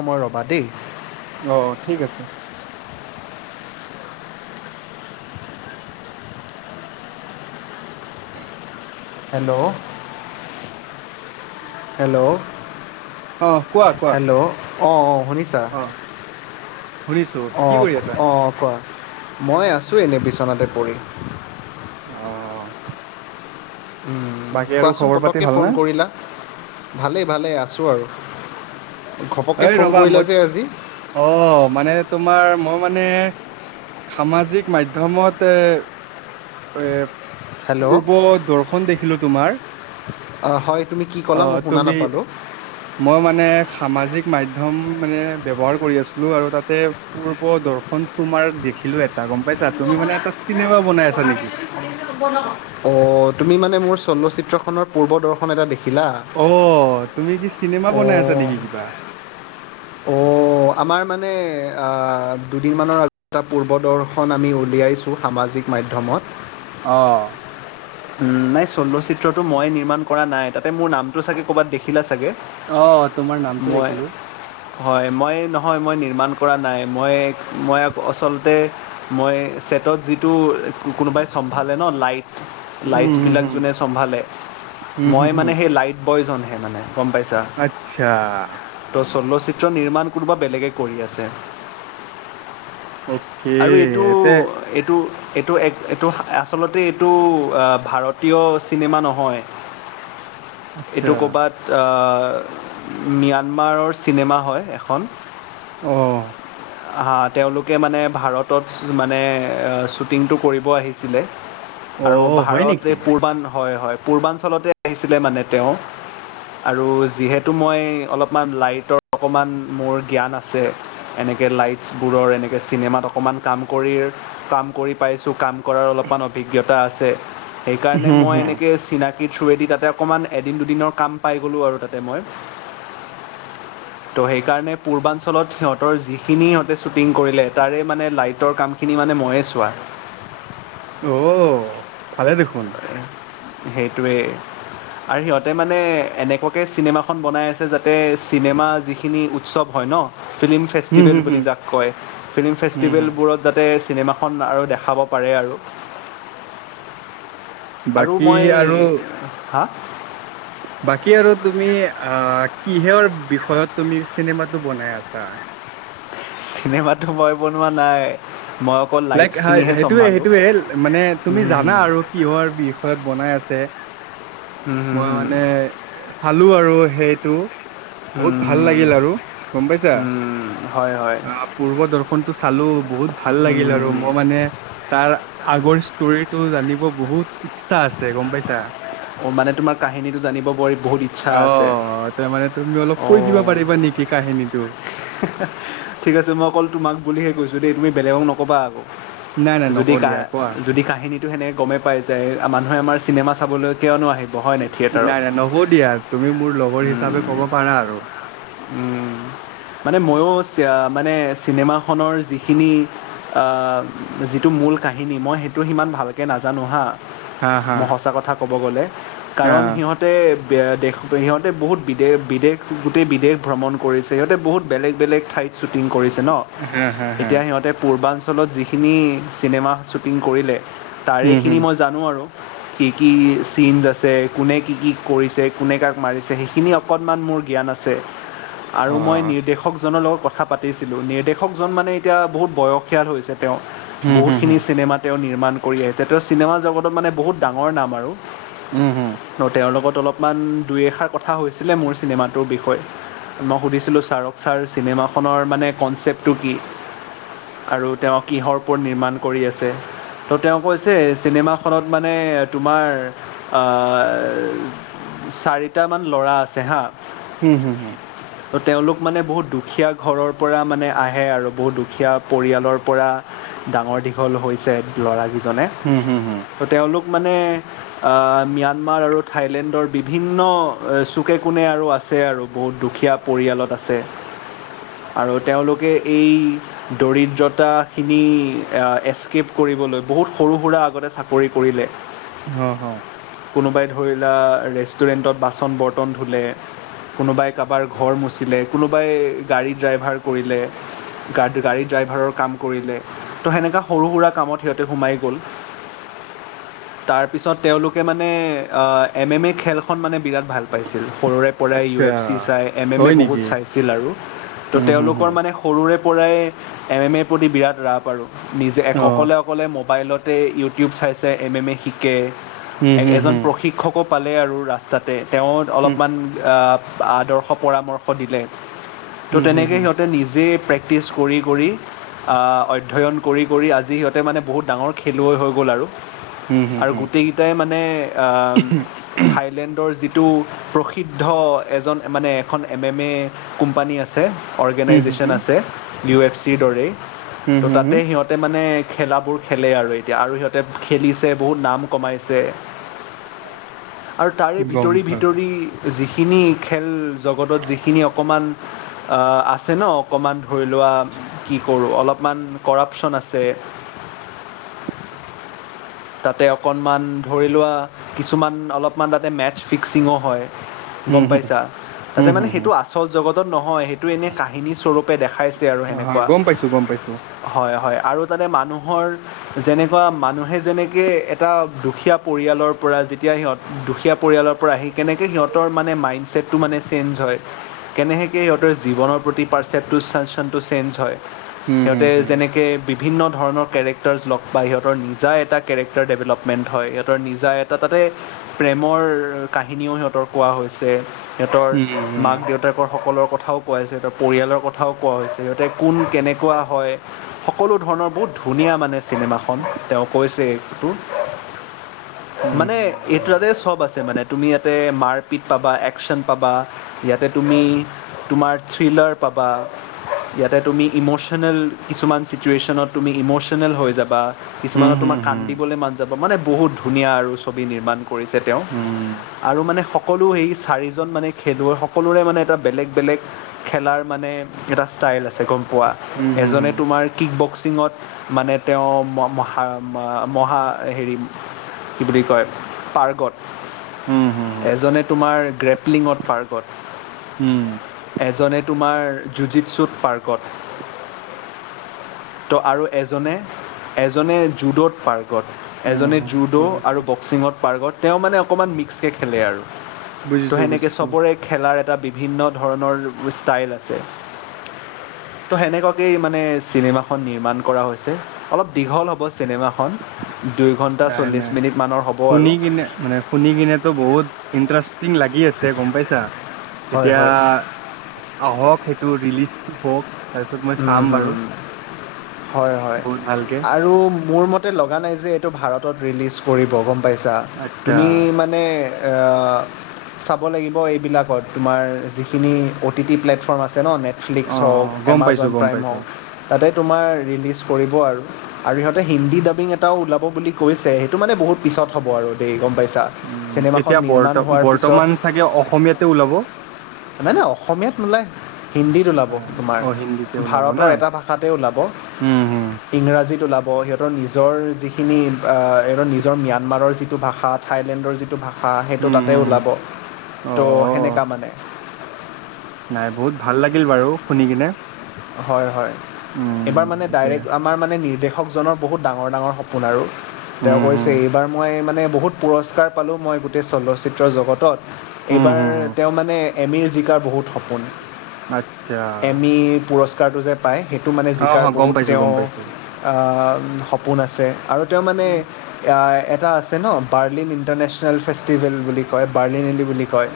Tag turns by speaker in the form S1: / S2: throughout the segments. S1: অমৰ ৰবা দেই
S2: অ ঠিক আছে
S1: হেল্ল' হেল্ল'
S2: অ কোৱা কোৱা
S1: হেল্ল' অঁ অঁ শুনিছা
S2: অ শুনিছো কি
S1: অঁ
S2: কৰি আছা
S1: অঁ কোৱা মই আছোঁ এনেই বিচনতে পৰি
S2: অ বাকী আৰু
S1: কোৱাচোন
S2: খবৰ পাতি
S1: পতককৈ
S2: ভালনে
S1: ফোন কৰিলা ভালেই ভালেই আছোঁ আৰু ঘপককৈ
S2: এ
S1: ফোন
S2: ৰবা
S1: কৰিলা
S2: মই
S1: যে আজি
S2: অ মানে তোমাৰ মই মানে সামাজিক মাধ্যমত এ এ
S1: হেল্ল'
S2: পূৰ্ব দৰ্শন দেখিলো তোমাৰ
S1: অঁ, হয় তুমি কি ক'লা
S2: অ
S1: মই শুনা
S2: তুমি
S1: নাপালোঁ
S2: মই মানে সামাজিক মাধ্যম মানে ব্যৱহাৰ কৰি আছিলো আৰু তাতে পূৰ্ব দৰ্শন তোমাৰ দেখিলো এটা গম পাইছা তুমি মানে এটা চিনেমা বনাই আছা নেকি
S1: অ তুমি মানে মোৰ চলচিত্ৰখনৰ পূৰ্ব দৰ্শন এটা দেখ [unintelligible]
S2: অ তুমি কি চিনেমা বনাই আছা
S1: অঁ
S2: নেকি কিবা
S1: অ আমাৰ মানে আ দুদিনমানৰ আগত এটা পূৰ্বদৰ্শন আমি উলিয়াইছোঁ সামাজিক মাধ্যমত
S2: অঁ
S1: উ নাই চলচিত্ৰটো মই নিৰ্মাণ কৰা নাই তাতে মোৰ নামটো চাগে ক'বাত দেখিলা চাগে
S2: অ তোমাৰ নামটো
S1: মই
S2: দেখিলো
S1: হয় মই নহয় মই নিৰ্মাণ কৰা নাই মই মই আচলতে মই হেহতৰ জিতু কুকুৰ বা সম ভালে ন লাইট লাইটচ
S2: উম, হুম,
S1: বিলাক
S2: হুম,
S1: যোনে চম্ভালে
S2: হুম, হুম,
S1: মই
S2: হুম,
S1: মানে সেই লাইট বি প্ৰয়োজনহে মানে। গম পাইছা
S2: আচ্ছা।
S1: তো চলচ্চিত্ৰ নিৰ্মাণ কোনোবা বেলেগে কৰি আছে।
S2: অ'কে
S1: আৰু এইটো
S2: এতে
S1: - এইটো - এইটো - এইটো আ আচলতে এইটো ভাৰতীয় চিনেমা নহয়।
S2: আচ্ছা
S1: এইটো ক'ৰবাত ম্যানমাৰৰ চিনেমা হয় এখন।
S2: অহ',
S1: হা, তেওলোকে মানে ভাৰতত মানে শ্বুটিংটো কৰিব আহিছিলে আৰু
S2: অ', হয়
S1: ভাৰত
S2: নেকি?
S1: এই পূৰ্বান হয়- হয় পূৰ্বাঞ্চলতে আহিছিলে মানে তেও। আৰু যিহেতু মই অলপমান লাইটৰ অকণমান মোৰ জ্ঞান আছে যে লাইটছবোৰৰ এনেকে চিনেমাত অকণমান কাম কৰি-কাম কৰি পাইছো কাম কৰাৰ অলপমান অভিজ্ঞতা আছে সেইকাৰণে
S2: হুম,
S1: মই
S2: হুম,
S1: এনেকৈ চিনা কি থ্ৰো দি তাতে অকণমান এদিন দুদিনৰ কাম পাই গ'লো আৰু তাতে মই।
S2: [inaudible]
S1: ত, সেইকাৰণে পূৰ্বাঞ্চলত সিহতৰ যিখিনি সিহতে শ্বুটিং কৰিলে, তাৰে মানে লাইটৰ কামখিনি মানে ময়ে চোৱা।
S2: [inaudible] অ, ভালে দেখোন।
S1: সেইটোৱে। আৰু সিহতে মানে এনেকুৱাকৈ চিনেমাখন বনাই আছে, যাতে চিনেমা যিখিনি উৎসৱ হয় ন ফিল্ম
S2: হুম,
S1: ফেষ্টিভেল
S2: হুম, হুম,
S1: বুলি যাক কয় ফিল্ম
S2: হুম, হুম,
S1: ফেষ্টিভেলবোৰত যাতে চিনেমাখন আৰু দেখাব পাৰে আৰু আৰু
S2: বাকী
S1: মই,
S2: আৰু
S1: হা
S2: অহ, কিহৰ বিষয়ত তুমি চিনেমাটো বনাই আছা?
S1: চিনেমাতো মই বনোৱা নাই। মই অকল
S2: লাইক
S1: লাইটছখিনিহে
S2: সেইটোৱে -
S1: চম্ভালোঁ
S2: সেইটোৱে, মানে তুমি
S1: হুম হুম
S2: জানা আৰু কিহৰ বিষয়ত বনাই আছে।
S1: হুম
S2: মই
S1: হুম
S2: মানে চালো আৰু সেইটো।
S1: হুম
S2: বহুত ভাল
S1: হুম হুম
S2: লাগিল আৰু গম পাইছা,
S1: হুম হয় হয়
S2: আহ, পূৰ্ব দৰ্শনটো চালো বহুত ভাল
S1: হুম
S2: লাগিল
S1: হুম
S2: আৰু
S1: হুম।
S2: মই মানে তাৰ আগৰ ষ্টৰিটো জানিব বহুত ইচ্ছা আছে, গম পাইছা? অ,
S1: মানে তোমাৰ কাহিনীটো জানিব বৰ বহুত ইচ্ছা আছে
S2: তাৰমানে তুমি অলপ কৈ দিব
S1: অঁ
S2: পাৰিবা নেকি কাহিনী
S1: ঠিক আছে মই অকল তোমাক বুলিহে কৈছো দেই, তুমি বেলেগক নক'বা আকৌ।
S2: নাই নাই
S1: যদি
S2: নকওঁ
S1: কা
S2: দিয়া কোৱা
S1: যদি কাহিনী সেনেকে গমেই পাই যায়, মানুহে আমাৰ চিনেমা চাবলৈ কিয়নো আহিব। হয় নাই থিয়েটাৰত
S2: উম, হ'ব দিয়া। তুমি মোৰ লগৰ হিচাপে ক'ব পাৰা আৰু।
S1: উম, মানে ময়ো মানে চিনেমাখনৰ যিখিনি অহা, যিটো মূল কাহিনী মই সেইটো সিমান ভালকৈ নাজানো হা।
S2: হা হা
S1: মই সচা কথা ক'ব গ'লে,
S2: হা
S1: কাৰণ সিহতে দেশ সিহতে বিহুত বিদেশ- বিদেশ গোটেই বিদেশ ভ্ৰমণ কৰিছে। বহুত বেলেগ - বেলেগ ঠাইত শ্বুটিং কৰিছে ন।
S2: হা হা হা
S1: এতিয়া সিহতে পূৰ্বা ঞ্চলত যিখিনি চিনেমা শ্বুটিং কৰিলে
S2: হুম
S1: তাৰেখিনি
S2: হুম
S1: মই জানো আৰু কি - কি চিনজ আছে। কোনে কি কি কৰিছে,? কোনে কাক মাৰিছে, সেইখিনি অকণমান মোৰ মোৰ জ্ঞান আছে আৰু
S2: অ
S1: মই নিৰ্দেশকজনৰ লগত কথা পাতিছিলো, নিৰ্দেশকজন মানে এতিয়া বহুত বয়সীয়াল হৈছে তেও,
S2: হুম হুম
S1: বহুতখিনি
S2: হুম
S1: চিনেমা তেও নিৰ্মাণ কৰি আছে। তেও চিনেমাজগতত মানে বহুত ডাঙৰ নাম আৰু
S2: হুম হুম
S1: তেওৰ লগত অলপমান দুই এষাৰ কথা হৈছিলে মোৰ চিনেমাটোৰ বিষয়ে, মই সুধিছিলো ছাৰক। ছাৰ, চিনেমাখনৰ মানে কনচেপ্টটো কি? আৰু তেওঁ কিহৰ ওপৰত নিৰ্মাণ কৰি আছে? তো তেওঁ কৈছে, চিনেমাখনত মানে তোমাৰ--আ' চাৰিটামান ল'ৰা আছে, হা।
S2: হুঁ, হুঁ, হুঁ।
S1: তেওঁলোক মানে বহুত দুখীয়া ঘৰৰ পৰা মানে আহে আৰু, বহুত দুখীয়া পৰিয়ালৰ পৰা ডাঙৰ দীঘল হৈছে ল'ৰা কেইজনে।
S2: হুম হুম হুম
S1: তেওঁলোক মানে আ' ম্যানমাৰ আৰু থাইলেণ্ডৰ বিভিন্ন চুকে-কোণে আৰু আ আছে আৰু। বহুত দুখীয়া পৰিয়ালত আছে আৰু তেওঁলোকে এই দৰিদ্ৰতাখিনি এস্কেপ কৰি বহুত সৰু-সুৰা আগতে চাকৰি কৰিলে।
S2: হয়, হয়।
S1: কোনোবাই ধৰি লোৱা, ৰেষ্টুৰেণ্টত বাচন- বৰ্তন ধুলে, কোনোবাই ক কাৰোবাৰ ঘৰ ম -ছিলে, কোনোবাই গাড়ী ড্ৰাইভাৰ কৰিলে, গাড়ী ড্ৰাইভাৰৰ কাম কৰিলে তো সেনেকা সৰু-সুৰা কামত সিহঁতে সোমাই গ'ল।
S2: [inaudible]
S1: তাৰপিছত তেওঁলোকে মানে অহ' এম, এম, এ, খেলখন মানে বিৰাট ভাল পাইছিলে সৰুৰে পৰাই ইউ,
S2: আচ্ছা
S1: এফ, চি, চায়, এম এম, ই,
S2: হয়
S1: বহুত
S2: নেকি
S1: চাইছিল আৰু, তো
S2: হুম হুম
S1: তেওঁলোকৰ
S2: হুম
S1: মানে সৰুৰে পৰাই এম, এম, এ, ৰ প্ৰতি বিৰাট ৰাপ আৰু, নিজে অকলে, অকলে- মোবাইলতে ইউটিউব চাইছে, এম এম এ শিকে, এজন প্ৰশিক্ষকক পালে আৰু ৰাস্তাতে, তেওঁ অলপমান আদৰ্শ পৰামৰ্শ দিলে। ত' তেনেকে সিহঁতে নিজে প্ৰেক্টিচ কৰি কৰি, অধ্যয়ন কৰি কৰি, আজি সিহঁতে মানে বহুত ডাঙৰ খেলুৱৈ হৈ গ'ল আৰু। আৰু গোটেইকেইটাই মানে অহ থাইলেণ্ডৰ যি -টো প্ৰসিদ্ধ এজন মানে এখন এম, এম, এ কোম্পানী আছে
S2: হুম,
S1: অৰ্গেনাইজেশচন আছে, ইউ, এফ, চি, ৰ দৰেই।
S2: হুম,
S1: ত'
S2: হুম,
S1: তাতে
S2: হুম,
S1: সিহঁতে মানে খেলাবোৰ খেলে আৰু এতিয়া আৰু সিহঁতে খেলিছে বহুত নাম কমাইছে আৰু তাৰে
S2: গম
S1: ভিতৰি
S2: পালোঁ।
S1: ভিতৰি যিখিনি খেল জগতত যিখিনি অকণমান আছে ন, অকণমান ধৰি লোৱা, কি কৰোঁ অলপ কিমান কৰাপচন আছে
S2: [inaudible]
S1: তাতে অকণমান ধৰি লোৱা, কিছুমান অলপমান তাতে মেচ ফিক্সিঙো হয়। গম
S2: হুম, হুম,
S1: পাইছা, তাতে
S2: হুম,
S1: মানে
S2: হুম, হুম।
S1: সেইটো আচল জগত নহয়, সেইটো এনে কাহিনী স্বৰূপে দেখাইছে আৰু
S2: হয়, হয়,
S1: সেনেকুৱা।
S2: গম পাইছোঁ, গম পাইছোঁ।
S1: হয়, হয়। আৰু তাতে মানুহৰ যেনেকুৱা মানুহে যেনে -কে এটা দুখীয়া পৰিয়ালৰ পৰা যেতিয়া সিহঁত দুখীয়া পৰিয়ালৰ পৰা আহি কেনেকৈ সিহঁতৰ মানে মাইণ্ডছেট -টো মানে চেঞ্জ হয় কেনেকৈ সিহঁতৰ জীৱনৰ প্ৰতি পাৰ্চেপ্টচনটো চেঞ্জ হয়
S2: হুম, হুম,
S1: সিহঁতে
S2: হুম,
S1: যেনেকে বিভিন্ন ধৰণৰ কেৰেক্টাৰছ লগ পায়, সিহঁতৰ নিজা এটা কেৰেক্টাৰ ডেভেলপমেণ্ট হয়, সিহঁতৰ নিজা এটা, তাতে প্ৰেমৰ কাহিনীও সিহঁতৰ কোৱা হয়। চ' সিহঁতৰ
S2: উম, হুম,
S1: মাক-দেউতাক সকলৰ কথাও কোৱা হৈছে, সিহঁতৰ পৰিয়ালৰ কথাও কোৱা হৈছে, সিহঁতে কোন কেনেকুৱা হয়, সকলো ধৰণৰ বহুত ধুনীয়া মানে চিনেমাখন তেওঁ কৈছে, এইটো।
S2: উম,
S1: মানে এইটোতে সব আছে মানে? তুমি ইয়াতে মাৰপিট পাবা, একচন পাবা, ইয়াতে তুমি, তোমাৰ থ্ৰিলাৰ পাবা। বাহ ইয়াতে তুমি ইম'চনেল কিছুমান চিটুৱেশ্যনত তুমি ইম'চনেল হৈ যাবা।
S2: হু-
S1: কিছুমানত তোমাৰ
S2: হু- হু।
S1: [unintelligible] মানে বহুত ধুনীয়া আৰু ছবি নিৰ্মাণ কৰিছে তেও
S2: উম,
S1: আৰু মানে সকলো সেই চাৰিজন মানে খেলুৱৈ, সকলোৰে মানে এটা বেলেগ - বেলেগ খেলাৰ মানে এটা ষ্টাইল আছে গম পোৱা,
S2: হুম, হুম,
S1: এজনে
S2: হুম,
S1: তোমাৰ কিক বক্সিঙত মানে তেও ম ম মহা - মহা হেৰি কি বুলি কয়, পাৰ্গত।
S2: উম, হুম,
S1: এজনে তোমাৰ গ্ৰেপলিঙত পাৰ্গত।
S2: হুম,
S1: এজনে তোমাৰ যুদিতছুট পাৰ্গত ত, আৰু এজনে - এজনে জুড'ত পাৰ্কত
S2: উম,
S1: এজনে
S2: হুম,
S1: জুড' আৰু
S2: বুজিছোঁ,
S1: বক্সিঙত পাৰ্গত তেও মানে অকণমান মিক্সে খেলে আৰু। ত'
S2: বুজিছোঁ,
S1: সেনেকে
S2: বুজিছোঁ।
S1: চবৰে খেলাৰ এটা বিভিন্ন। ধৰণৰ ষ্টাইল আছে। ত' সেনেকুৱাকে মানে চিনেমাখনন নিৰ্মাণ কৰা হৈছে অলপ দীঘল হব। চিনেমাখন দুই ঘণ্টা
S2: নাই -
S1: চল্লিছ
S2: নাই
S1: মিনিটমানৰ হ'ব আৰু
S2: শুনি কিনে মানে শুনি কিনে তো বহুত ইন্টাৰেষ্টিং লাগি গি আছে গম পাইছা
S1: হয়
S2: এতিয়া আহক সেইটো ৰিলিজটো হওক। তাৰপিছত মই চাম বাৰু।
S1: হয় - হয়
S2: বহুত ভালকে
S1: আৰু মোৰ মতে লগা নাই যে। এইটো ভাৰতত ৰিলিজ কৰিব গম পাইছা
S2: আচ্ছা
S1: তুমি মানে চাব লাগিব এইবিলাকত তোমাৰ যিখিনি অ' টি টি প্লেটফৰ্ম আছে। আছে ন নেটফ্লিক্স
S2: অ
S1: হওক
S2: গম পাইছো
S1: এমাজন
S2: গম
S1: প্ৰাইম
S2: পাইছো
S1: হওক তাতে তোমাৰ ৰিলিজ কৰিব আৰু আৰু ইহতে হিন্দী ডাবিং। এটা ওলাব বুলি কৈছে সেইটো মানে বহুত পিছত হ'ব আৰু দেই গম পাইছো।
S2: উম
S1: চিনেমাখন
S2: এতিয়া বৰ্ত
S1: নিৰ্মাণ হোৱাৰ পিছত
S2: বৰ্তমান চাগে অসমীয়াতে ওলাব
S1: মানে অসমীয়াত নোলাই হিন্দীত ওলাব
S2: আহ,
S1: তোমাৰ
S2: অ হিন্দীতে ওলাব না
S1: ভাৰতৰ এটা ভাষাতে ওলাব
S2: উম হম
S1: ইংৰাজীত ওলাব। সিহতৰ নিজৰ যিখিনি সিহতৰ নিজৰ ম্যানমাৰৰ যিটো ভাষা থাইলেণ্ডৰ যিটো ভাষা হা সেইটো
S2: উম
S1: তাতে
S2: হম
S1: ওলাব
S2: অ
S1: ত' সেনেকা মানে।
S2: নাই বহুত ভাল লাগিল বাৰু শুনি কিনে।
S1: হয় - হয়
S2: উম
S1: এইবাৰ মানে
S2: এতিয়া
S1: ডাইৰেক্ট আমাৰ মানে নিৰ্দেশ কৃষকজনৰ বহুত ডাঙৰ - ডাঙৰ সপোন আৰু তেও
S2: উম হম
S1: কৈছে এইবাৰ মই মানে। বহুত পুৰস্কাৰ পালো মই গোটেই চলচ্চিত্ৰ জগতত
S2: উম
S1: এইবাৰ
S2: হম হম
S1: তেও মানে এমিৰ জিকা বহুত সপোন
S2: আচ্ছা।
S1: এমি পুৰস্কাৰটো যে পায় সেইটো মানে
S2: অ হ
S1: জিকাৰ
S2: গম
S1: বহুত
S2: পাইছো
S1: তেও
S2: গম পাইছো
S1: সপোন আছে আৰু তেও মানে
S2: উম
S1: এটা আছে ন বাৰ্লিন ইণ্টাৰনেশ্যনেল ফেষ্টিভেল বুলি কয় বাৰ্লিনলি বুলি কয়।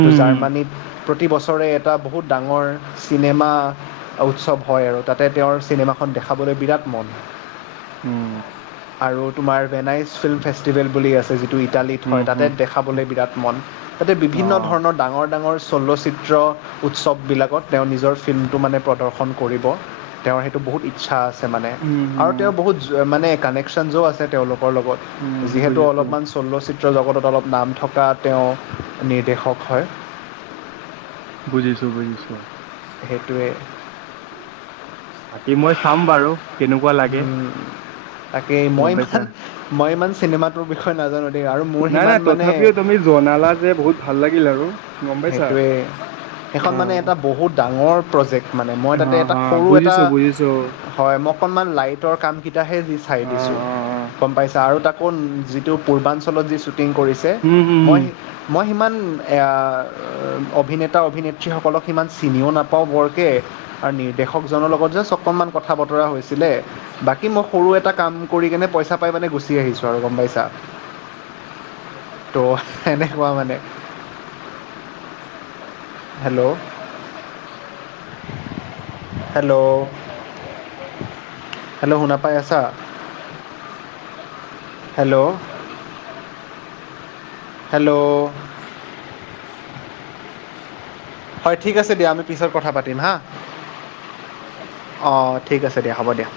S1: এইটো জাৰ্মানীত প্ৰতিবছৰে এটা বহুত ডাঙৰ চিনেমা উৎসৱ হয় আৰু তাতে তেওৰ চিনেমাখন দেখাবলৈ বিৰাট মন
S2: উম,
S1: আৰু তোমাৰ ভেনাইজ ফিল্ম ফেষ্টিভেল বুলি আছে যিটো ইটালীত হয় তাতে
S2: হম
S1: দেখাবলৈ বিৰাট মন তাতে
S2: অ
S1: বিভিন্ন ধৰণৰ ডাঙৰ- ডাঙৰ চলচিত্ৰ উৎসৱবিলাকত তেও নিজৰ ফিল্ম মানে প্ৰদৰ্শন কৰিব তেওৰ সেইটো বহুত ইচ্ছা আছে মানে
S2: উম
S1: আৰু তেও
S2: হম
S1: বহুত মানে কানেকশ্যনজো আছে তেওলোকৰ
S2: উম
S1: লগত যিহেতু
S2: বুজিছো
S1: অলপমান চলচ্চিত্ৰ চিত্ৰ জগতত অলপ নাম থকা তেও নিৰ্দেশক হয়।
S2: বুজিছো - বুজিছো।
S1: সেইটোৱে
S2: বাকী মই চাম বাৰু কেনেকুৱা লাগে।
S1: তাকেই মই
S2: গম পাইছা
S1: ইমান মই ইমান চিনেমাটোৰ বিষয়ে নাজানো। দেই আৰু মোৰ
S2: নাই -
S1: সিমান
S2: নাই
S1: মানে
S2: তথাপিও তুমি জনালা যে বহুত ভাল লাগিল আৰু। গম পাইছা।
S1: সেইটোৱে সেইখন মানে
S2: অ',
S1: এটা বহুত ডাঙৰ প্ৰজেক্ট মানে মই তাতে এটা
S2: অ',
S1: সৰু এটা।
S2: বুজিছো বুজিছো
S1: হয় মই অকনমান লাইটৰ কাম কেইটা হে যি চাই
S2: অ',
S1: দিছো
S2: অ', অ',
S1: গম পাইছা আৰু তাকো যিটো পূৰ্বাঞ্চলত যি চুটিং কৰিছে
S2: উম, উম,
S1: মই - মই সিমান অভিনেতা অভিনেত্ৰীসকলক সিমান চিনিও নাপাও বৰকৈ আৰু নিৰ্দেশকজনৰ লগত বচ, অকনমান কথা-বতৰা হৈছিলে, বাকী, মই সৰু এটা কাম কৰি কেনে পইচা পাই মানে গুচি আহিছো আৰু। গম পাইছা?
S2: [inaudible]
S1: ত' এনেকুৱা মানে। হেল্ল', হেল্ল', - হেল্ল', শুনা পাই আছা?
S2: [inaudible]
S1: হেল্ল', হেল্ল', হয়, ঠিক আছে দিয়া, আমি পিছত কথা পাতিম হা। অ, ঠিক আছে দিয়া, হ'ব দিয়া।